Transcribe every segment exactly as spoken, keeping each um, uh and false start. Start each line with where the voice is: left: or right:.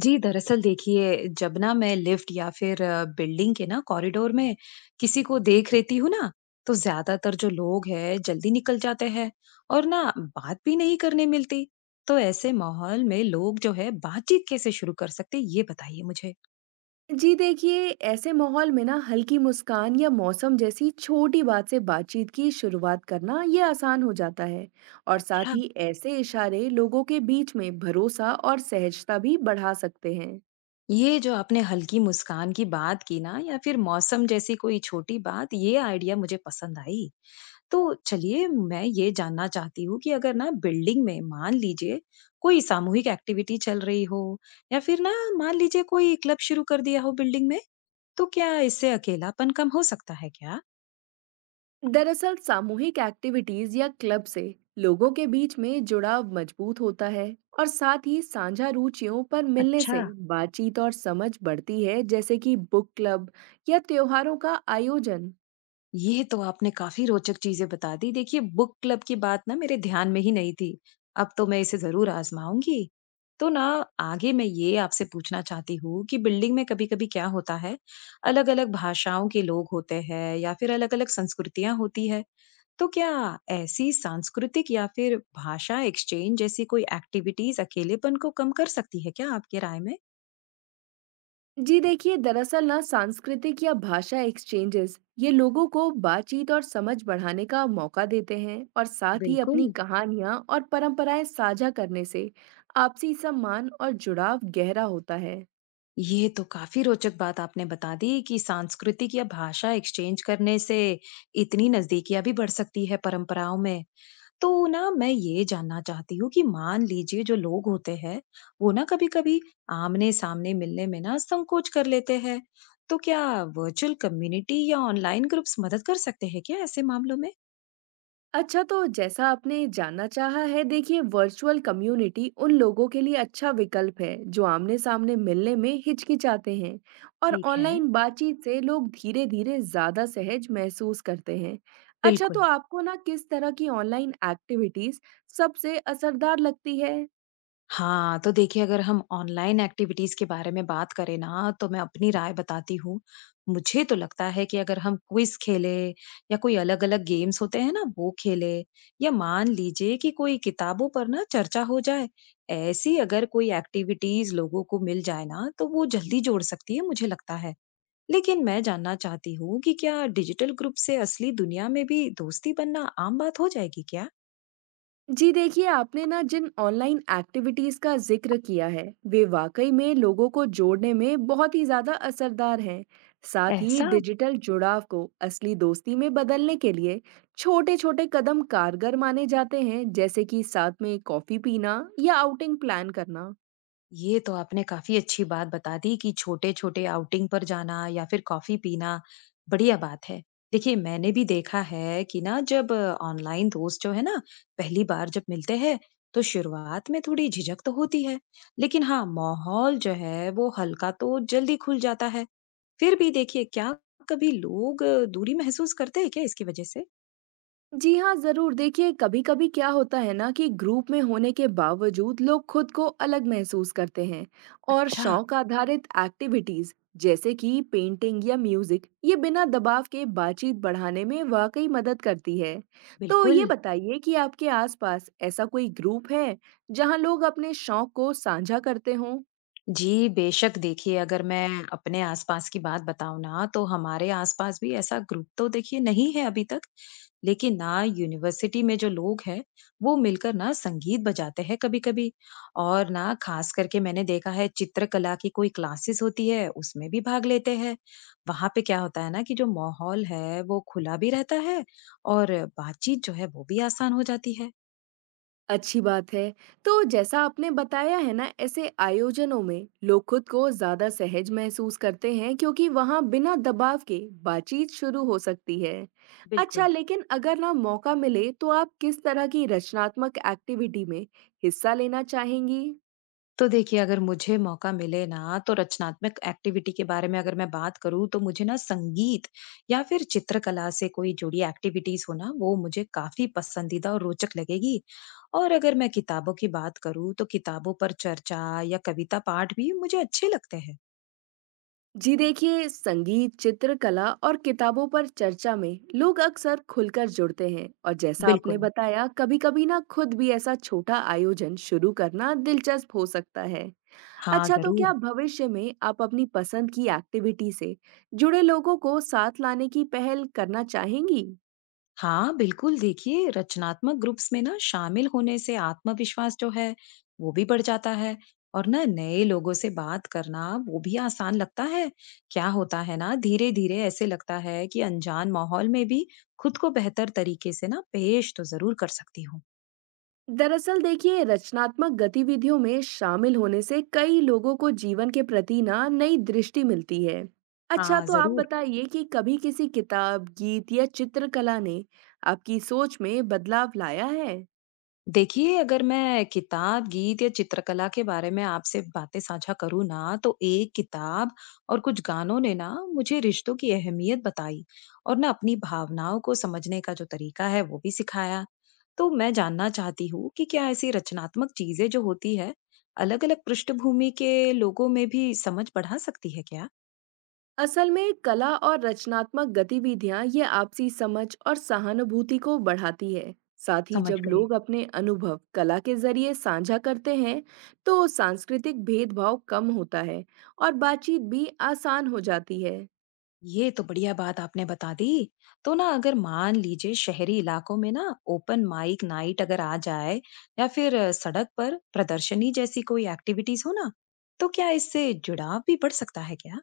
left: जी, दरअसल देखिए, जब ना मैं लिफ्ट या फिर अ, बिल्डिंग के ना कॉरिडोर में किसी को देख लेती हूँ ना, तो ज़्यादातर जो लोग हैं, जल्दी निकल जाते हैं और ना बात भी नहीं करने मिलती। तो ऐसे माहौल में लोग जो है, बातचीत कैसे शुरू कर सकते हैं, ये बताइए मुझे?
right: जी देखिए, ऐसे माहौल में ना हल्की मुस्कान या मौसम जैसी छोटी बात से बातचीत की शुरुआत करना ये आसान हो जाता है और साथ
left: अच्छा।
right: ही ऐसे इशारे लोगों के बीच में भरोसा और सहजता भी बढ़ा सकते हैं।
left: ये जो आपने हल्की मुस्कान की बात की ना या फिर मौसम जैसी कोई छोटी बात, ये आइडिया मुझे पसंद आई। तो चलिए मैं ये जानना चाहती हूँ कि अगर ना बिल्डिंग में मान लीजिए कोई सामूहिक एक्टिविटी चल रही हो या फिर ना मान लीजिए कोई क्लब शुरू कर दिया हो बिल्डिंग में तो क्या इससे अकेलापन कम हो सकता है क्या।
right: दरअसल सामूहिक एक्टिविटीज या क्लब से लोगों के बीच में जुड़ाव मजबूत होता है और साथ ही साझा रुचियों पर मिलने
left: अच्छा।
right: से बातचीत और समझ बढ़ती है, जैसे कि बुक क्लब या त्योहारों का आयोजन।
left: ये तो आपने काफ़ी रोचक चीज़ें बता दी। देखिए, बुक क्लब की बात ना मेरे ध्यान में ही नहीं थी। अब तो मैं इसे ज़रूर आज़माऊँगी। तो ना आगे मैं ये आपसे पूछना चाहती हूँ कि बिल्डिंग में कभी-कभी क्या होता है, अलग-अलग भाषाओं के लोग होते हैं या फिर अलग-अलग संस्कृतियाँ होती है। तो क्या ऐसी सांस्कृतिक या फिर भाषा एक्सचेंज जैसी कोई एक्टिविटीज़ अकेलेपन को कम कर सकती है क्या आपके राय में?
right: जी देखिए, दरअसल ना सांस्कृतिक या भाषा एक्सचेंजेस ये लोगों को बातचीत और समझ बढ़ाने का मौका देते हैं और साथ ही अपनी
left: बिल्कुल।
right: कहानियां और परंपराएं साझा करने से आपसी सम्मान और जुड़ाव गहरा होता है।
left: ये तो काफी रोचक बात आपने बता दी कि सांस्कृतिक या भाषा एक्सचेंज करने से इतनी नजदीकियां भी बढ़ सकती है परंपराओं में। तो ना मैं ये जानना चाहती हूँ कि मान लीजिए जो लोग होते हैं वो ना कभी कभी आमने सामने मिलने में ना संकोच कर लेते हैं, तो क्या वर्चुअल कम्युनिटी या ऑनलाइन ग्रुप्स मदद कर सकते हैं क्या ऐसे मामलों में।
right: अच्छा, तो जैसा आपने जानना चाहा है, देखिए वर्चुअल कम्युनिटी उन लोगों के लिए अच्छा विकल्प है, जो आमने-सामने मिलने में हिचकिचाते हैं और
left: ठीक है।
right: ऑनलाइन बातचीत से लोग धीरे-धीरे ज़्यादा सहज महसूस करते हैं। अच्छा, तो
left: बिल्कुल।
right: आपको ना किस तरह की ऑनलाइन एक्टिविटीज़ सबसे असरदार लगती है?
left: हाँ, तो देखिए अगर हम ऑनलाइन एक्टिविटीज़ के बारे में बात करें ना, तो मैं अपनी राय बताती हूँ। मुझे तो लगता है कि अगर हम क्विज़ खेलें या कोई अलग-अलग गेम्स होते हैं ना, वो खेलें या मान लीजिए कि कोई किताबों पर ना चर्चा हो जाए। ऐसी अगर कोई एक्टिविटीज़ लोगों को मिल जाए ना, तो वो जल्दी जोड़ सकती है, मुझे लगता है। लेकिन मैं जानना चाहती हूँ कि क्या डिजिटल ग्रुप से असली दुनिया में भी दोस्ती बनना आम बात हो जाएगी क्या?
right: जी देखिए, आपने ना जिन ऑनलाइन एक्टिविटीज़ का ज़िक्र किया है, वे वाकई में लोगों को जोड़ने में बहुत ही ज़्यादा असरदार हैं। साथ ही
left: ऐसा?
right: डिजिटल जुड़ाव को असली दोस्ती में बदलने के लिए छोटे-छोटे कदम कारगर माने जाते हैं, जैसे कि साथ में कॉफ़ी पीना या आउटिंग प्लान करना।
left: ये तो आपने काफ़ी अच्छी बात बता दी कि छोटे-छोटे आउटिंग पर जाना या फिर कॉफ़ी पीना, बढ़िया बात है। देखिए, मैंने भी देखा है कि ना जब ऑनलाइन दोस्त जो है ना, पहली बार जब मिलते हैं, तो शुरुआत में थोड़ी झिझक तो होती है। लेकिन हाँ, माहौल जो है वो हल्का तो जल्दी खुल जाता है। फिर भी देखिए, क्या कभी लोग अ, दूरी महसूस करते हैं क्या इसकी वजह से?
right: जी हाँ, ज़रूर। देखिए, कभी-कभी क्या होता है ना कि ग्रुप में होने के बावजूद लोग खुद को अलग महसूस करते हैं और
left: अच्छा।
right: शौक आधारित एक्टिविटीज़ जैसे कि पेंटिंग या म्यूज़िक, ये बिना दबाव के बातचीत बढ़ाने में वाकई मदद करती है। तो
left: बिल्कुल।
right: ये बताइए कि आपके आसपास ऐसा कोई ग्रुप है, जहाँ लोग अपने शौक को साझा करते हों?
left: जी, बेशक देखिए अगर मैं अपने आसपास की बात बताऊँ ना, तो हमारे आसपास भी ऐसा ग्रुप तो देखिए नहीं है अभी तक। लेकिन ना यूनिवर्सिटी में जो लोग हैं, वो मिलकर ना संगीत बजाते हैं कभी-कभी। और ना ख़ास करके मैंने देखा है चित्रकला की कोई क्लासेस होती है, उसमें भी भाग लेते हैं। वहाँ पे क्या होता है ना कि जो माहौल है, वो खुला भी रहता है और बातचीत जो है वो भी आसान हो जाती है।
right: अच्छी बात है। तो जैसा आपने बताया है ना, ऐसे आयोजनों में लोग खुद को ज़्यादा सहज महसूस करते हैं क्योंकि वहाँ बिना दबाव के बातचीत शुरू हो सकती है। अच्छा,
left: बिल्कुल।
right: लेकिन अगर ना मौका मिले तो आप किस तरह की रचनात्मक एक्टिविटी में हिस्सा लेना चाहेंगी?
left: तो देखिए, अगर मुझे मौका मिले ना, तो रचनात्मक एक्टिविटी के बारे में अगर मैं बात करूँ, तो मुझे ना संगीत या फिर चित्रकला से कोई जुड़ी एक्टिविटीज़ हो ना, वो मुझे काफ़ी पसंदीदा और रोचक लगेगी। और अगर मैं किताबों की बात करूँ, तो किताबों पर चर्चा या कविता पाठ भी मुझे अच्छे लगते हैं।
right: जी देखिए, संगीत, चित्रकला और किताबों पर चर्चा में लोग अक्सर खुलकर जुड़ते हैं और जैसा आपने
left: बिल्कुल।
right: बताया, कभी-कभी ना खुद भी ऐसा छोटा आयोजन शुरू करना दिलचस्प हो सकता है।
left: हाँ,
right: अच्छा, तो क्या
left: ज़रूर।
right: भविष्य में आप अपनी पसंद की एक्टिविटी से जुड़े लोगों को साथ लाने की पहल करना चाहेंगी?
left: हाँ बिल्कुल, देखिए रचनात्मक ग्रुप्स में ना शामिल होने से आत्मविश्वास जो है वो भी बढ़ जाता है और ना नए लोगों से बात करना वो भी आसान लगता है। क्या होता है ना धीरे धीरे ऐसे लगता है कि अनजान माहौल में भी खुद को बेहतर तरीके से ना पेश तो जरूर कर सकती हूँ।
right: दरअसल देखिए, रचनात्मक गतिविधियों में शामिल होने से कई लोगों को जीवन के प्रति ना नई दृष्टि मिलती है। अच्छा,
left: हाँ
right: तो आप
left: जरूर।
right: बताइए कि कभी किसी किताब, गीत या चित्रकला ने आपकी सोच में बदलाव लाया है?
left: देखिए, अगर मैं किताब, गीत या चित्रकला के बारे में आपसे बातें साझा करूँ ना, तो एक किताब और कुछ गानों ने ना मुझे रिश्तों की अहमियत बताई और ना अपनी भावनाओं को समझने का जो तरीका है, वो भी सिखाया। तो मैं जानना चाहती हूँ कि क्या ऐसी रचनात्मक चीज़ें जो होती है, अलग-अलग पृष्ठभूमि के लोगों में भी समझ बढ़ा सकती है क्या?
right: असल में कला और रचनात्मक गतिविधियां ये आपसी समझ और सहानुभूति को बढ़ाती है। साथ ही
left: समझ
right: जब
left: गई।
right: लोग अपने अनुभव कला के जरिए साझा करते हैं तो सांस्कृतिक भेदभाव कम होता है और बातचीत भी आसान हो जाती है।
left: ये तो बढ़िया बात आपने बता दी। तो ना अगर मान लीजिए शहरी इलाकों में ना ओपन माइक नाइट अगर आ जाए या फिर अ, सड़क पर प्रदर्शनी जैसी कोई एक्टिविटीज हो ना, तो क्या इससे जुड़ाव भी बढ़ सकता है क्या।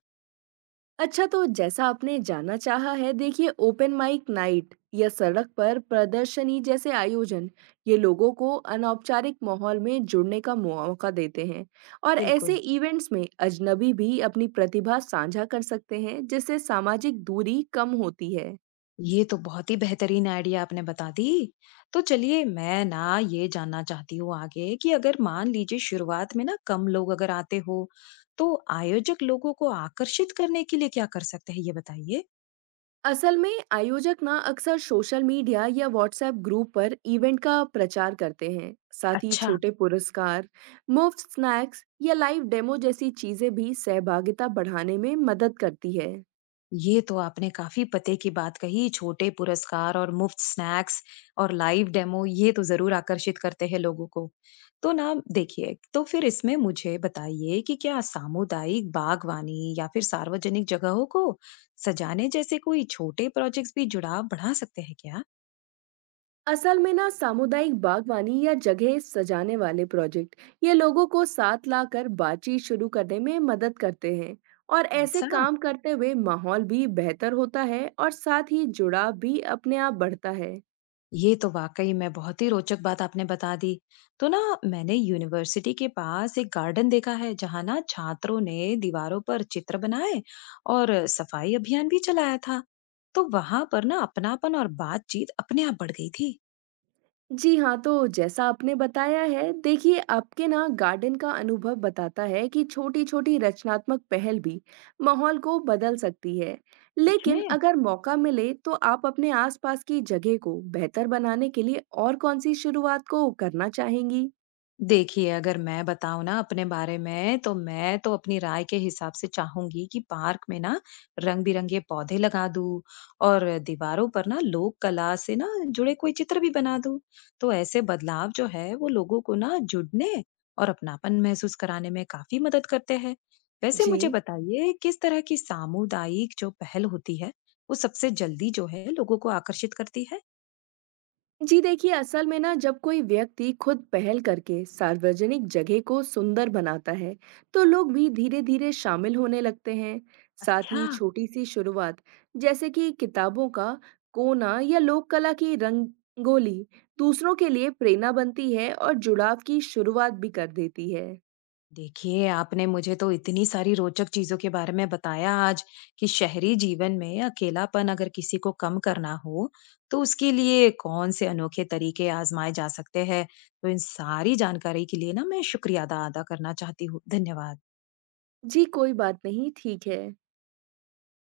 right: अच्छा, तो जैसा आपने जानना चाहा है, देखिए ओपन माइक नाइट या सड़क पर प्रदर्शनी जैसे आयोजन ये लोगों को अनौपचारिक माहौल में जुड़ने का मौका देते हैं और ऐसे
left: बिल्कुल।
right: इवेंट्स में अजनबी भी अपनी प्रतिभा साझा कर सकते हैं, जिससे सामाजिक दूरी कम होती है।
left: ये तो बहुत ही बेहतरीन आइडिया आपने बता दी। तो चलिए मैं ना ये जानना चाहती हूँ आगे कि अगर मान लीजिए शुरुआत में ना कम लोग अगर आते हो, तो आयोजक लोगों को आकर्षित करने के लिए क्या कर सकते हैं ये बताइए।
right: असल में आयोजक ना अक्सर सोशल मीडिया या व्हाट्सएप ग्रुप पर इवेंट का प्रचार करते हैं। साथ ही
left: अच्छा।
right: छोटे पुरस्कार, मुफ्त स्नैक्स या लाइव डेमो जैसी चीजें भी सहभागिता बढ़ाने में मदद करती है।
left: ये तो आपने काफ़ी पते की बात कही। छोटे पुरस्कार और मुफ्त स्नैक्स और लाइव डेमो ये तो ज़रूर आकर्षित करते हैं लोगों को। तो ना देखिए, तो फिर इसमें मुझे बताइए कि क्या सामुदायिक बागवानी या फिर सार्वजनिक जगहों को सजाने जैसे कोई छोटे प्रोजेक्ट्स भी जुड़ाव बढ़ा सकते हैं क्या?
right: असल में ना सामुदायिक बागवानी या जगह सजाने वाले प्रोजेक्ट ये लोगों को साथ लाकर बातचीत शुरू करने में मदद करते हैं और ऐसे
left: ऐसा?
right: काम करते हुए माहौल भी बेहतर होता है और साथ ही जुड़ाव भी अपने आप बढ़ता है।
left: ये तो वाकई में बहुत ही रोचक बात आपने बता दी। तो ना मैंने यूनिवर्सिटी के पास एक गार्डन देखा है जहाँ ना छात्रों ने दीवारों पर चित्र बनाए और सफाई अभियान भी चलाया था, तो वहां पर ना अपनापन और बातचीत अपने आप बढ़ गई थी।
right: जी हाँ, तो जैसा आपने बताया है, देखिए आपके ना गार्डन का अनुभव बताता है कि छोटी-छोटी रचनात्मक पहल भी माहौल को बदल सकती है।
left: सच
right: लेकिन
left: में।
right: अगर मौका मिले तो आप अपने आसपास की जगह को बेहतर बनाने के लिए और कौन सी शुरुआत को करना चाहेंगी?
left: देखिए, अगर मैं बताऊँ ना अपने बारे में, तो मैं तो अपनी राय के हिसाब से चाहूँगी कि पार्क में ना रंग-बिरंगे पौधे लगा दूँ और दीवारों पर ना लोक कला से ना जुड़े कोई चित्र भी बना दूँ। तो ऐसे बदलाव जो है, वो लोगों को ना जुड़ने और अपनापन महसूस कराने में काफ़ी मदद करते हैं। वैसे मुझे
right: जी।
left: बताइए, किस तरह की सामुदायिक जो पहल होती है, वो सबसे जल्दी जो है, लोगों को आकर्षित करती है?
right: जी देखिए, असल में ना जब कोई व्यक्ति खुद पहल करके सार्वजनिक जगह को सुंदर बनाता है तो लोग भी धीरे धीरे शामिल होने लगते हैं। साथ
left: अच्छा।
right: ही छोटी सी शुरुआत जैसे कि किताबों का कोना या लोक कला की रंगोली दूसरों के लिए प्रेरणा बनती है और जुड़ाव की शुरुआत भी कर देती है।
left: देखिए, आपने मुझे तो इतनी सारी रोचक चीज़ों के बारे में बताया आज कि शहरी जीवन में अकेलापन अगर किसी को कम करना हो, तो उसके लिए कौन से अनोखे तरीके आज़माए जा सकते हैं। तो इन सारी जानकारी के लिए ना मैं शुक्रिया अदा अदा करना चाहती हूँ। धन्यवाद।
right: जी कोई बात नहीं, ठीक है।